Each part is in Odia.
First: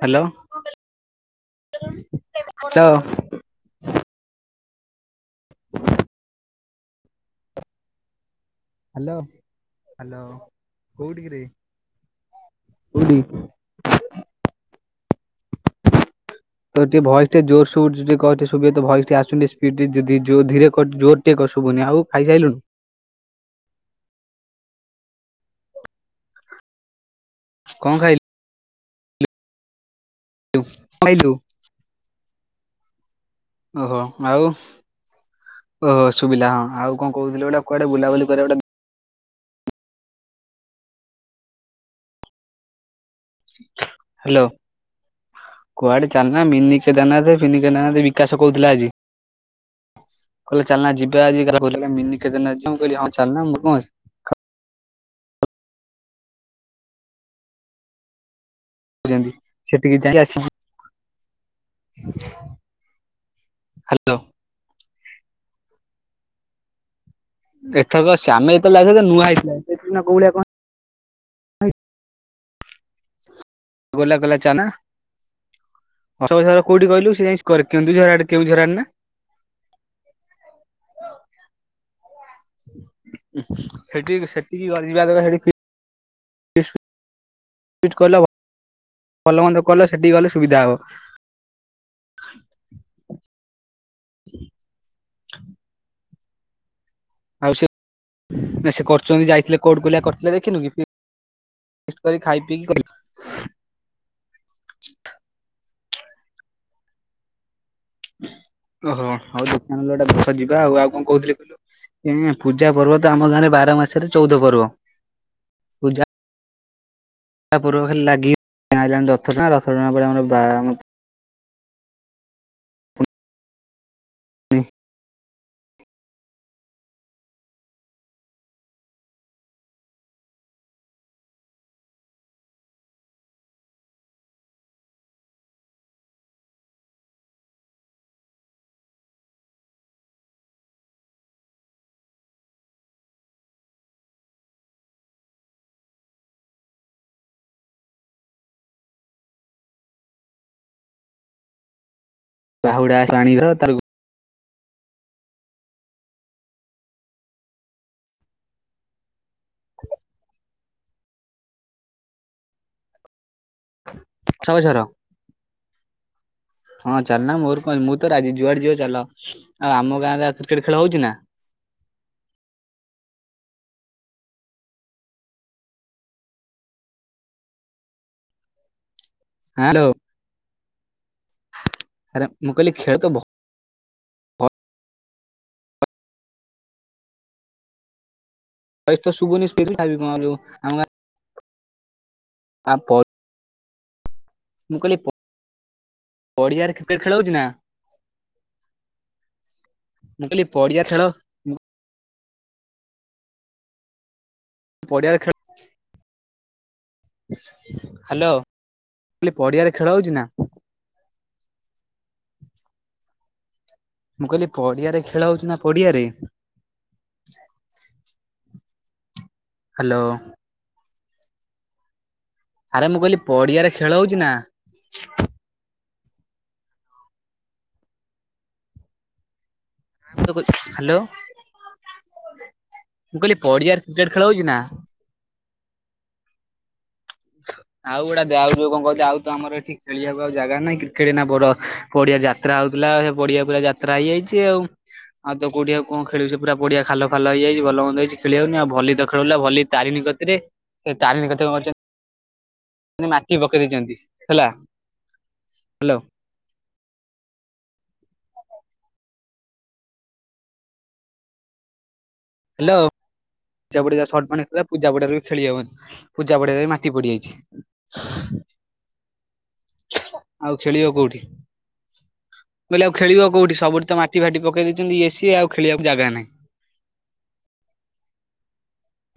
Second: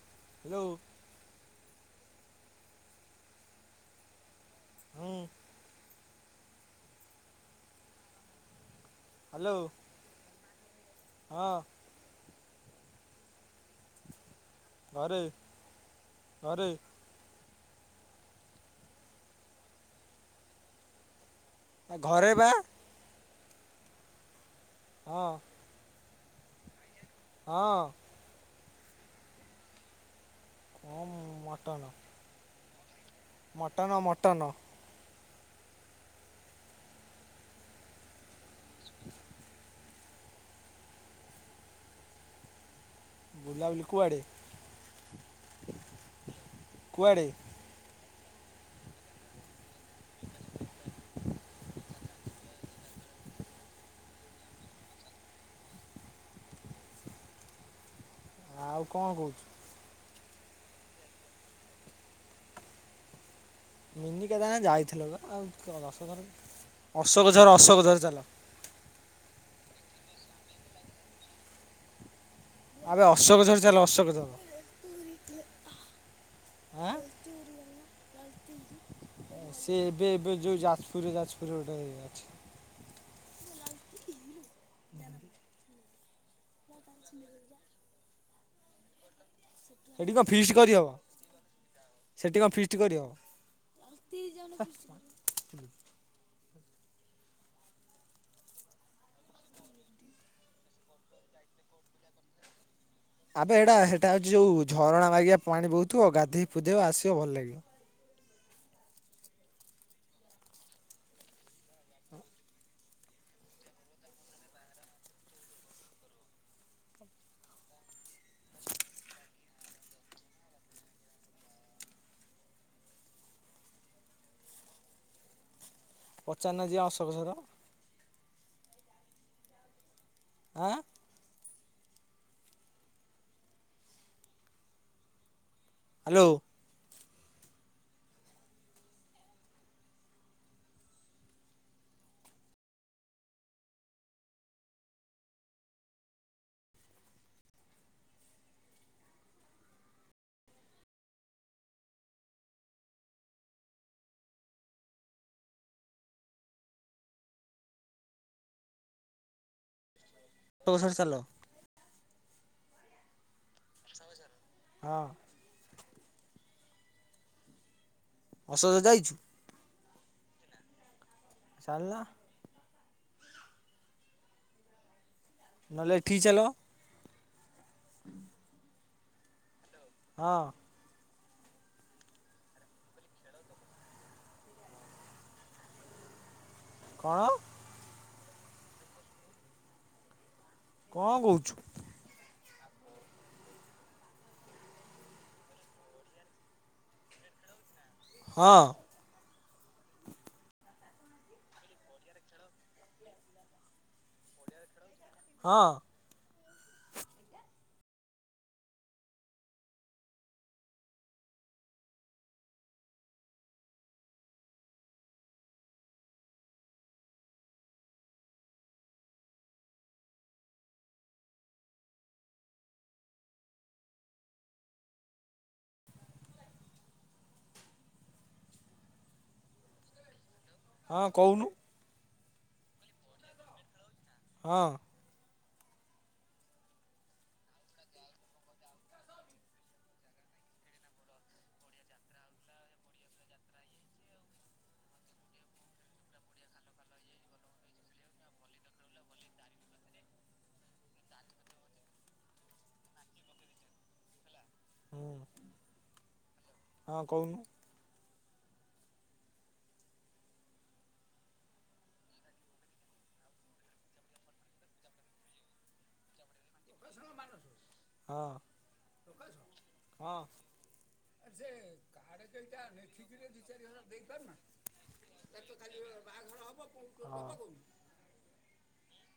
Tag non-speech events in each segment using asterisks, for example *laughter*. ହ୍ୟାଲୋ। ହ୍ୟାଲୋ। *unintelligible* ହୁଁ *inaudible* ହ୍ୟାଲୋ ହ୍ୟାଲୋ। ହଁ *unintelligible* ଘରେ ଘରେ। ତୋର ଟିକିଏ ଭଏସ ଟିକିଏ ଜୋରେ ସୋର ରେ କହ ଟିକେ ଶୁଭିବ ତୋ ଭଏସଟି ଆସୁନି ସ୍ପିଡି ଯଦି ଜୋ ଧୀରେ କ ଜୋର ଟିକେ କହ ଶୁଭୁନି ଆଉ ଘରେ ବା ଖାଇସାଇଲୁଣୁ? ହଁ ହଁ କଣ ଖାଇଲୁ କମ୍ ଖାଇଲୁ ମଟନ। ମଟନ ଓହୋ ମଟନ ଆଉ, ଓହୋ ଶୁଭିଲା ହଁ ଆଉ କଣ କହୁଥିଲି ଗୋଟେ କୁଆଡେ ବୁଲାବୁଲି କରିବା ଗୋଟେ *inaudible* ବୁଲାବୁଲି କୁଆଡ଼େ ହ୍ୟାଲୋ, କୁଆଡେ ଚାଲନା ମିନି କେଦାର କୁଆଡ଼େ ନାଥ ଫିନି କେଦାର ନାଥ ବିକାଶ କହୁଥିଲା ଆଜି। କହିଲେ ଚାଲନା ଯିବା ଆଜି କହୁଥିଲେ ମିନି କେଦାରନାଥ ଯିବା ମୁଁ କହିଲି ହଁ ଚାଲୁନ ମୋର କଣ ଅଛି। ଆଉ କଣ ଛନ୍ତି କହୁଛୁ ସେଠିକ ଯାଇ ଆସି ମିନିି କେଦାରନାଥ ଯାଇଥିଲ ବା, ଆଉ କଣ ଦଶ ଥର ଯିବ? ଅଶୋକଝର ଏଥରକ ଶ୍ୟାମେ ଯେତେବେଳେ ଯାଇଥିଲେ ନୂଆ ହେଇଥିଲା। ଏବେ ସିନା କୋଉଭଳିଆ କଣ ଆବେ ଗୋଲା କଲା ଚା ନା ହେଲେ ତ। ଅଶୋକଝର କୋଉଠି କହିଲୁ, ସେ ଯାଇ କେନ୍ଦୁଝର ଆଡେ କେଉଁଝର ଆଡେ ନା? ସିଏ ଏବେ ଏବେ ଯୋଉ ଯାଜପୁରରେ ଯାଜପୁରରେ ଗୋଟେ ଇଏ ଅଛି। *unintelligible* *inaudible* *unintelligible* ଭଲ ମନ୍ଦ କଲ ସେଠିକି ସେଠି କଣ ଗଲେ ଫିଷ୍ଟ ସୁବିଧା ହବ। କରିହବ? ସେଠି କଣ ଫିଷ୍ଟ କରି ହବ? ଆଉ ସେ ନା ସେ କରୁଛନ୍ତି ଯାଇଥିଲେ କୋଉଠି କଲିଆ କରିଥିଲେ ଦେଖିନୁ କି? ଫିଷ୍ଟ କରି ଖାଇ ପିଇକି ଗଲି। ଆବେ ଏଇଟା ହେଇଟା ହୋଉଛି ଯୋଉ ଝରଣା ବାଗିଆ ପାଣି ବହୁଥିବ, ଗାଧେଇ ପୁଧେଇବ ଆସିବ ଭଲ ଲାଗିବ। ଓହୋ। ହୋଉ ଦେଖିଆ ନହେଲେ ଗୋଟେ ବସ ଯିବା ଆଉ ଆଉ କଣ କହୁଥିଲି କହିଲ ଏ ପୂଜା ପର୍ବ ତ ଆମ ଗାଁରେ ବାର ମାସରେ ଚଉଦ ପର୍ବ। ପୂଜା ତା ପୂର୍ବ ରୁ ଖାଲି ଲାଗି ହେଲା ଆଜି ରଥ ଟଣା, ରଥ ଟଣା ପରେ ଆମ ବାମ ଇ ପଚାରୁନ ଯିବା ଅଶୋକଝର। ଆଁ। ହାଲୋ। କହୁଡା ଟାଣିିବ ତାକୁ ତସ ରେ ଚାଲ। ଅଶୋକଝର ହଁ। ହଁ ଚାଲୁ ନା ମୋର କଣ ଅଛି, ମୁଁ ତ ରାଜି। ଯୁଆଡେ ଅସୋଜ ଯିବ ଚାଲ। ଯାଇଛୁ? ଆଉ ଆମ ଗାଁରେ ଆଉ କ୍ରିକେଟ ଖେଳ ହେଉଛି ନା? ଚାଲୁନା। ନହେଲେ ଏଠିକି ଚାଲ। ହାଲୋ। ହଁ। ଆରେ ମୁଁ କହିଲି ଖେଳୁ ଥିବ କଣ? *unintelligible* କଣ କହୁଛୁ? ଆ ପ ମୁଁ କହିଲି ପ-ପଡିଆରେ କ୍ରିକେଟ୍ ଖେଳ ହୋଉଛି ନା? ହଁ। ମୁଁ କହିଲି ପଡ଼ିଆ ଖେଳ ମୁଁ ପଡ଼ିଆରେ ଖେ ହଁ। ହାଲୋ ଲି ପଡ଼ିଆରେ ଖେଳ ହୋଉଛି ନା? ମୁଁ କହିଲି ପଡ଼ିଆରେ ଖେଳ ହୋଉଚି ନା ପଡ଼ିଆରେ? ହାଲୋ। ଆରେ ମୁଁ କହିଲି ପଡ଼ିଆରେ ଖେଳ ହୋଉଚୀ ନା? ତୁ କ ହାଲୋ ହଁ କହୁନୁ ମୁଁ କହିଲି ପଡ଼ିଆରେ କ୍ରିକେଟ୍ ଖେଳ ହୋଉଛି ନା? ହଁ ଆଉ ଗୁଡ଼ା ଦେ ଆଉ ଯୋଉ କଣ କହୁଥୁଲି ଆଉ ତ ଆମର ଏଠି ଖେଳିବାକୁ ଆଉ ଜାଗା ନାଇଁ କ୍ରିକେଟ୍ ଏନା ବଡ଼ ପଡ଼ିଆ ଯାତ୍ରା ହୋଉଥୁଲା ଆ ସେ ପଡ଼ିଆ ପୁରା ଯାତ୍ରା ହେଇଯାଇଚି ଆଉ। ଆଉ ତ କୋଉଠି ଆଉ କଁ ଖେଳିଉ ସେ ପୁରା ପଡ଼ିଆ ଖାଲ ଫାଲ ହେଇଯାଇଛି ଭଲମନ୍ଦ ହେଇଚି ଖେଳି ହୋଉନି ଆଉ ଭଲି ତ ଖେଳ ହୋଉଥୁଲା ଭଲି ତାରିଣୀ କତିରେ ହେ ତାରିଣୀ କତିରେ କଁ କରିଚନ୍ ଅନେ ମାଟି ପକେଇ ଦେଇଚନ୍ତି ହେଲା। ହଁ ହ୍ୟାଲୋ ହଁ କହୁନୁ। ହେଲୋ ସେପଟେ ଯା ସ ମାନେ ରା ପୂଜା ପଡ଼ିଆରେ ବି ଖେଳି ହବନି। ପୂଜା ପଡ଼ିଆରେ ବି ମାଟି ହଁ ପଡିଯାଇଛି। ହଁ। ଆଉ ଖେଳିବ କୋଉଠି ମୁଁ କହିଲି ଆଉ ଖେଳିବ କୋଉଠି ସବୁଠି ତ ମାଟି ଫାଟି ପକେଇ ଦେଇଚନ୍ତି ଇଏ ସିଏ ଆଉ ଖେଳିବାକୁ ଜାଗା ନାହିଁ। ହଁ।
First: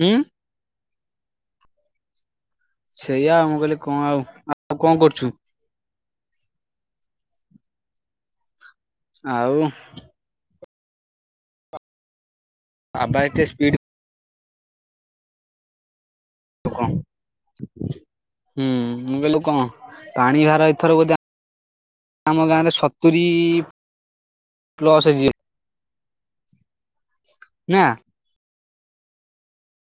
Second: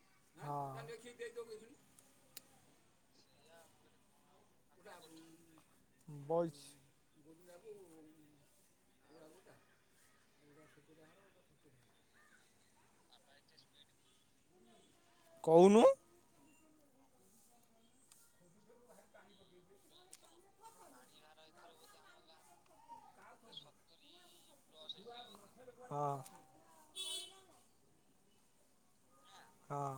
ଉଁ? ହଁ। ସେଇଆ ମୁଁ କହିଲି କଁ ଆଉ ଆ ବଇଛି। ଆଉ ଆ ବାଇ ଟିଏ ସ୍ପିଡ୍ କହୁନୁ। ଆଉ କଁ ହୁଁ ମୁଁ କହିଲୁ କଁ ପାଣି ଭାର ଏଥର ବୋଧେ ଆମ ଗାଁରେ ସତୁୁରୀ ପ୍ଲସ୍ ହେଇଯିଏ। ହଁ ନାଁ? ହଁ।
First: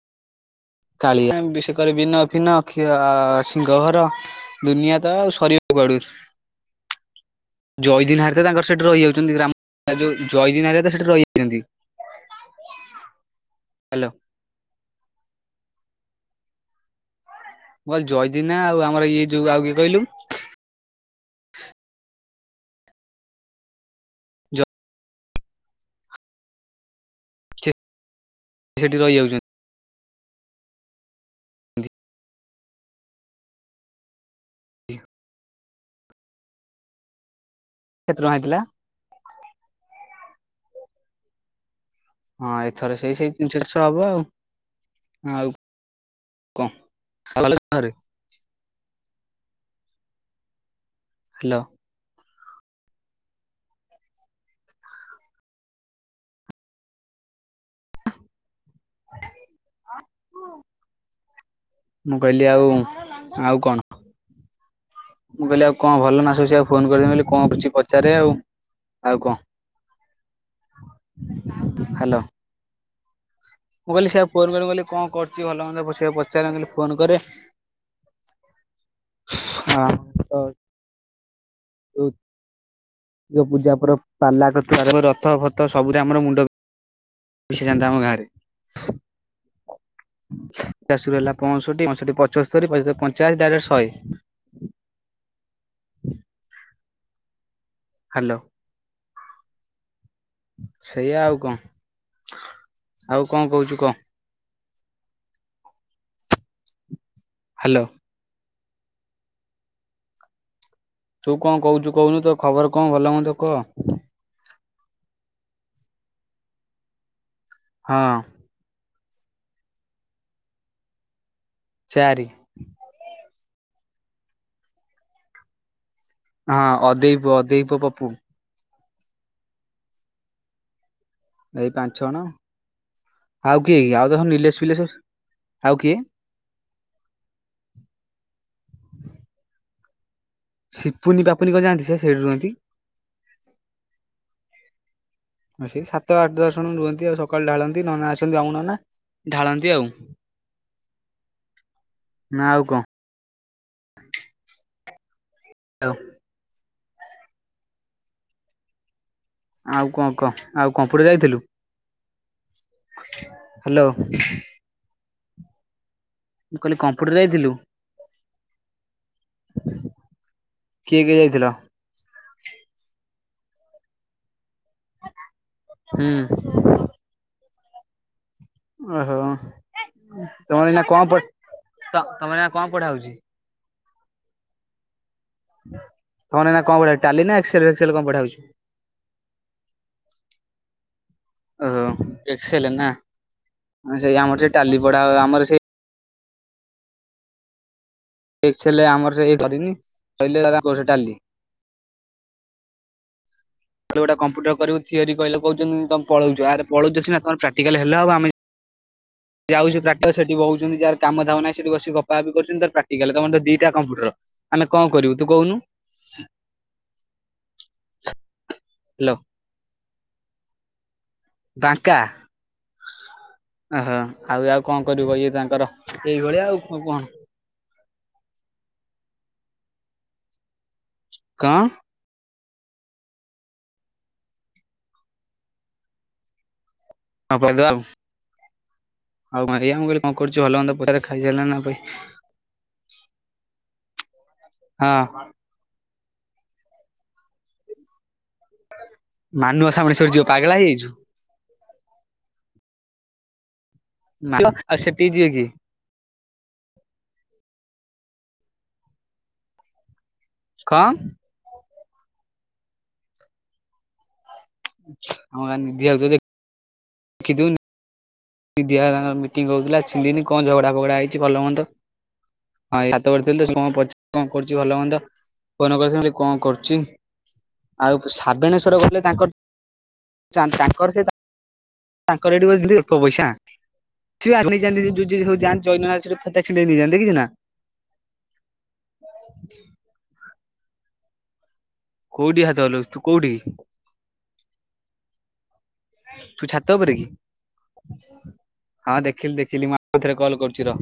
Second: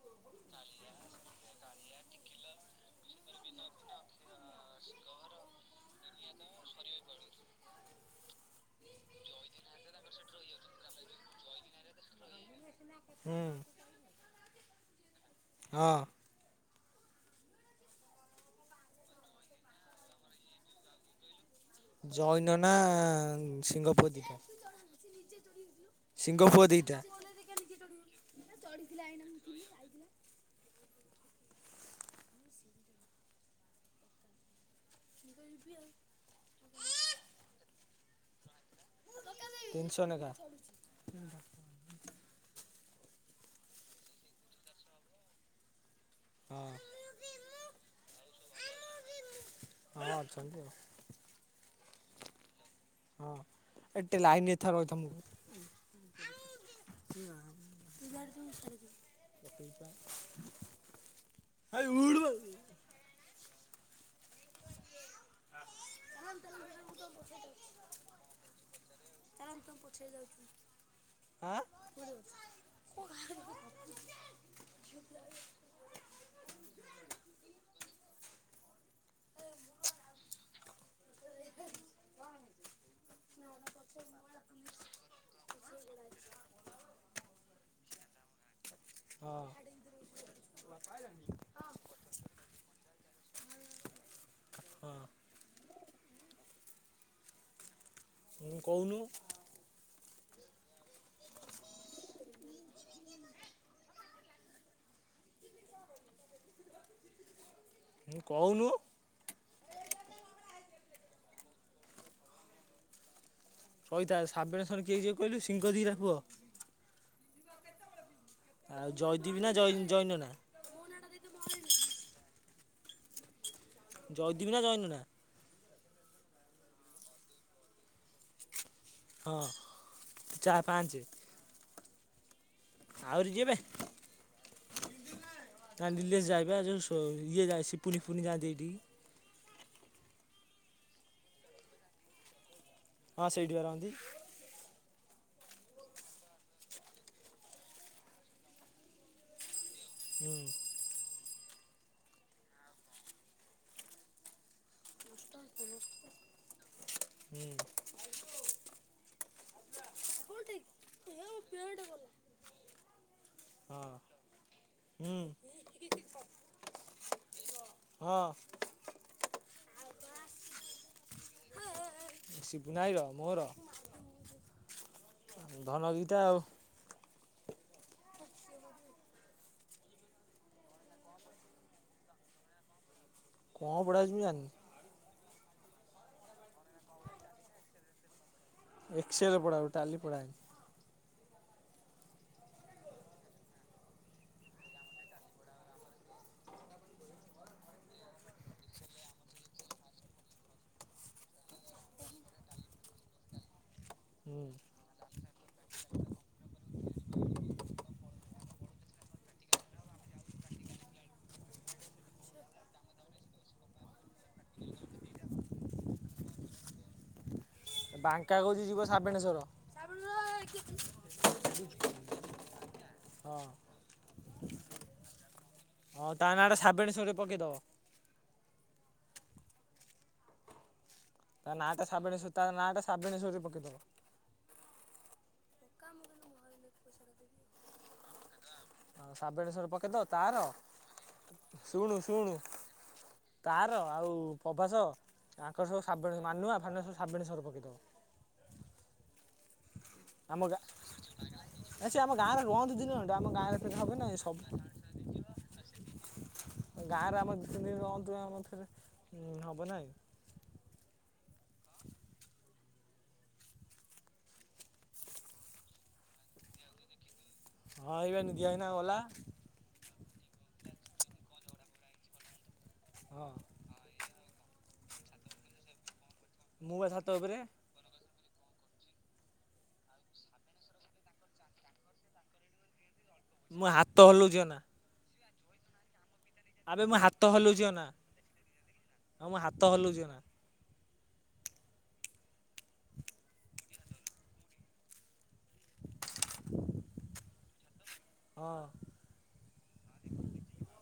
*inaudible* ଏଁ ବି ସେକରେ ବିନ ଫିନ ଖିଅ ସିଙ୍ଗହର ଦୁନିଆ ତ ଆଉ ସରି ଦୁନିଆ ତ ଆଉ ସରିବେ କୁଆଡ଼କୁ? ଜଇଦିନ୍ ହାରି ତ ତାଙ୍କର ସେଠି ରଇଯାଉଚନ୍ତି ଗ୍ରାମ୍ ଆ ଯୋଉ ଜଇଦିନ୍ ହାରିଆ ତ ସେଠି ରଇଚନ୍ତି। ହୁଁ। ହାଲୋ। ହଁ। ମୁଁ ଅ ଜଇଦିନା ଆଉ ଆମର ଇଏ ଯୋଉ ଆଉ କିଏ କହିଲୁ? ଜୟି ନନା ଶିଙ୍ଗ ପୁଅ ଦିଟା। ଶିଙ୍ଗ ପୁଅ ଦିଟା। ସେଠି ରହିଯାଉଚ ତୁ ତ ଏମତି ଆଉ। କେତେ ଟଙ୍କା ହେଇଥିଲା? ତିନିଶ ନେଖା। ହଁ ଏଥର ସେଇ ସେଇ ତିନିଶ ଚାରିଶ ହବ ଆଉ ଆଉ ହଁ କଣ *unintelligible* *unintelligible* ହଁ ଅଛନ୍ତି ଆଉ। ହ୍ୟାଲୋ? ହଁ ଏ ଟିକେ ଲାଇନରେ ଥା ରଇଥା ମୁଁ ସୋ *unintelligible* ହେ ମୁଁ କହିଲି ଉଠୁବେ। ଆଉ ଆଉ କଣ? ମୁଁ କହିଲି ଆଉ କଣ ଭଲ ନାସବୁ ଆକୁ ଫୋନ କରିବେ ଆଉ କଣ କିଛି ପଚାରେ ଆଉ। ଆଉ କଣ ହ୍ୟାଲୋ *unintelligible* ମୁଁ କହିଲି ସେ ଫୋନମୋନ୍ କରୁନି କଣ କରୁଛି ଭଲମନ୍ଦ ସେଇଆକୁ ପଚାରେ। ଚାଲ ମୁଁ କହିଲି ଫୋନ କରେ ହଁ। ତ ହ *inaudible* *unintelligible* ପୂଜା ପର୍ବ ପାଲା କତିରୁ ରଥ ପଥ ସବୁରେ ଆମର ମୁଣ୍ଡ ହେଇଯାଆନ୍ତା ଆମ ଗାଁରେ। ହଁ। ପଞ୍ଚସ୍ତରୀ ପଞ୍ଚାଅଶୀ ଡାଇରେକ୍ଟ ଶଏ। ହଁ। ହାଲୋ। କହୁନୁ। ସେଇଆ ଆଉ କଣ ଆଉ କଣ କହୁଛୁ କହ? ହ୍ୟାଲୋ। ହୁଁ କହୁନୁ। ତୁ କଣ କହୁଛୁ କହୁନୁ ତୋ ଖବର କଣ ଭଲ ମନ୍ଦ? କହ ସଇତା ସାବବେଣେଶ ଶଣେ କିଏ ଯିବ କହିଲୁ ସିଙ୍ଗହ ଦିଟା କୁହ ହଁ। ଆଉ ଜୟଦୀବି ନା ଜୈ ଜୈନ ନା? ଚାରି। ଜୟଦୀବି ନା ଜୈନ ନା? ହଁ ଅଦେଇ ପୁଅ ଅଦେଇ ପୁଅ ପପୁ। ହଁ ଚା ପାଞ୍ଚେ। ଏଇ ପାଞ୍ଚ ଛ ଜଣ ଆହୁରି ଯିଏ ବେ ଆଉ କିଏ କି ଆଉ ତ ନିଲେଶ୍, ଫିଲେଶ୍ ହଁ ନିଲେଶ୍ ଯାଏପା ଯଉ ଇଏ ଯାଏ ସିପୁନି ଫିପୁନି ଯାଆନ୍ତି ହେଇଠିକି। ସିପୁନି, ପାପୁନି କଣ ଯାଆନ୍ତି ସିଏପା ସେଇଠି ରୁହନ୍ତି। ହଁ ସେଇଠିପା ରହନ୍ତି। ହ *inaudible* ସେଇ ସାତ ଆଠ ଦଶ ଜଣ ରୁହନ୍ତି ଆଉ ସକାଳୁ ଢାଳନ୍ତି ନନା ଆସନ୍ତି ବ୍ରାହ୍ମଣ ନନା ଢାଳନ୍ତି ଆଉ। ହୁଁ ନା ଆଉ କ? ଆଉ ହୁଁ। *unintelligible* ଆଉ କଣ କ ଆଉ କମ୍ପ୍ୟୁଟର ଯାଇଥିଲୁ। ହଁ ହ୍ୟାଲୋ। ହୁଁ। ମୁଁ କହିଲି କମ୍ପୁଟରରେ ଯାଇଥିଲୁ? ହଁ। କିଏ କିଏ ଯାଇଥିଲ? ଶିବୁନା ଭାଇର ମୋର ଧନ ହୁଁ ଦିଟା ଆଉ। ଓହୋ। ତମର ଏଇନା କଣ ପ ତମର ଏଇନା କଣ ପଢା ହଉଛି? କଣ ପଢ଼ାହେଇଚି ମୁଁ ଜାଣିନି। ତମର ଏଇନା କଣ ପଢା ହଉ ଟାଲି ନା ଏକ୍ସସେଲ ଫେକ୍ସସେଲ କଣ ପଢାହୋଉଚି? Excel ପଢାହଉଚି Tally ପଢ଼ାହେଇନି। ଓହୋ ଏକ୍ସଲେ ନା? ସେଇ ଆମର ସେ ଟାଲି ପଢା ହବ ଆମର ସେ ଏକ୍ସଏଲ ରେ ଆମର ସେଇ କରିନି ସରିଲେ *unintelligible* ଟାଲି ଖାଲି ଗୋଟେ ହୁଁ କମ୍ପୁଟର କରିବୁ ଥିଓରି କହିଲେ କହୁଚନ୍ତି ତମେ ପଳଉଚ, ଆରେ ପଳଉଚ ସିନା ତମ ପ୍ରାକଟିକାଲ ହେଲେ ହବ ଆମେ ଯିଏ ଆଉଛି ପ୍ରାକଟିକାଲ ସେଠି ବଉଚନ୍ତି ଯାର କାମ ଧାମ ନାହିଁ ସେଠି ବସି ଗପାଗପି କରୁଚନ୍ତି ତାର ପ୍ରାକଟିକାଲ ତମର ଦିଟା କମ୍ପ୍ୟୁଟର। ଆମେ କଣ କରିବୁ ତୁ କହୁନୁ? ବାଙ୍କା କହୁଛି ଯିବ ହ୍ୟାଲୋ ସାବେଣେଶ୍ଵର। ବାଙ୍କା? ହଁ। ଓହୋ ଆଉ ଆଉ କଣ କରିବ ଇଏ ତାଙ୍କର ହଁ ତା ଏଇଭଳିଆ ନାଁ ଆଉ ଟା କଣ ସାବେଣେଶ୍ୱର ରେ ପକେଇଦବ। ତା କଣ ନାଁଟା ସାବଣେସ୍ୱ ତା ନାଁ ଟା ସାବଣେଶ୍ୱରେ ପକେଇଦବ। ହଁ ପକେଇଦବା ଆଉ। ହଁ ଆଉ ସାବେଣେଶ୍ୱର ମାହିଆ ମୁଁ ପକେଇଦବ କହିଲି କଣ ତାର କରୁଚୁ ଭଲ ମନ୍ଦ ପଚାରେ ଖାଇ ସାରିଲଣିନା ଶୁଣୁ ଶୁଣୁ ତାର ଆଉ ପ୍ରଭାସ ହଁ ତାଙ୍କର ସବୁ ଶାବଣୀ ମାନୁଆ ଫାନୁଆ ସବୁ ସାବଣେଶ୍ୱର ପକେଇଦବୁ। ମାନୁଆ ସାବଣେଶ୍ଵର ଯିବ ପାଗଳା ହେଇଯାଇଚୁ। ଆ ସେ ଆମ ଗାଁରେ ରୁହନ୍ତୁ ଦିନଟା ଆମ ଗାଁରେ ତୋର ହବ ନାଁ? ଆଉ ସେଠିକି ଜିବେ କିଏ? ଗାଁରେ ଆମର ଦି ତିନି ଦିନ ରଅନ୍ତୁ ଆମର ଫେରେ ହବ ନାଇଁ। କଁ? ଆମ ଗାଁ ନିଧିଆ କୁ ଯଦି *unintelligible* ଦେଖିଉନି ହଁ ଏଇବା ନିଧିଆ ଭାଇନା ଗଲା ନିିର ମିଟିଙ୍ଗ ହଉଥିଲା ଛିଣ୍ଡିନି କଣ ଝଗଡା ଫଗଡା ହେଇଛି ଭଲ ମନ୍ଦ ହଁ ଏ ହାତ ବଢିଥିଲେ ସେ କଣ ପଚା କଣ କରୁଛି ଭଲ ମନ୍ଦ ଫୋନ କରିଥିଲି ମୁଁ କହିଲି କଣ ମୁଁ କରୁଚି? ବା ଛାତ ଉପରେ। ଆଉ କ ସାବେଣେଶ୍ଵର ଗଲେ ତାଙ୍କର ଚା ତାଙ୍କର ସେ ତାଙ୍କର ଏଠିି ଅଳ୍ପ ପଇସା ମୋ ହାତ *inaudible* ହଲଉଚି ଅନା ସାନ୍ତି ଜ ଆବେ ମୁଁ ହାତ ହଲଉଚି ଅନା, ହଁ ମୁଁ ହାତ ହଲଉଚି ଅନା। କୋଉଠି ହାତ ହଲଉଚୁ ତୁ କୋଉଠି? ତୁ ଛାତ ଉପରେ କି? ହଁ ଦେଖିଲି ଦେଖ ଚିଲି ମୁଁ ଆଉ ଥରେ କଲ୍ କରୁଚି ର।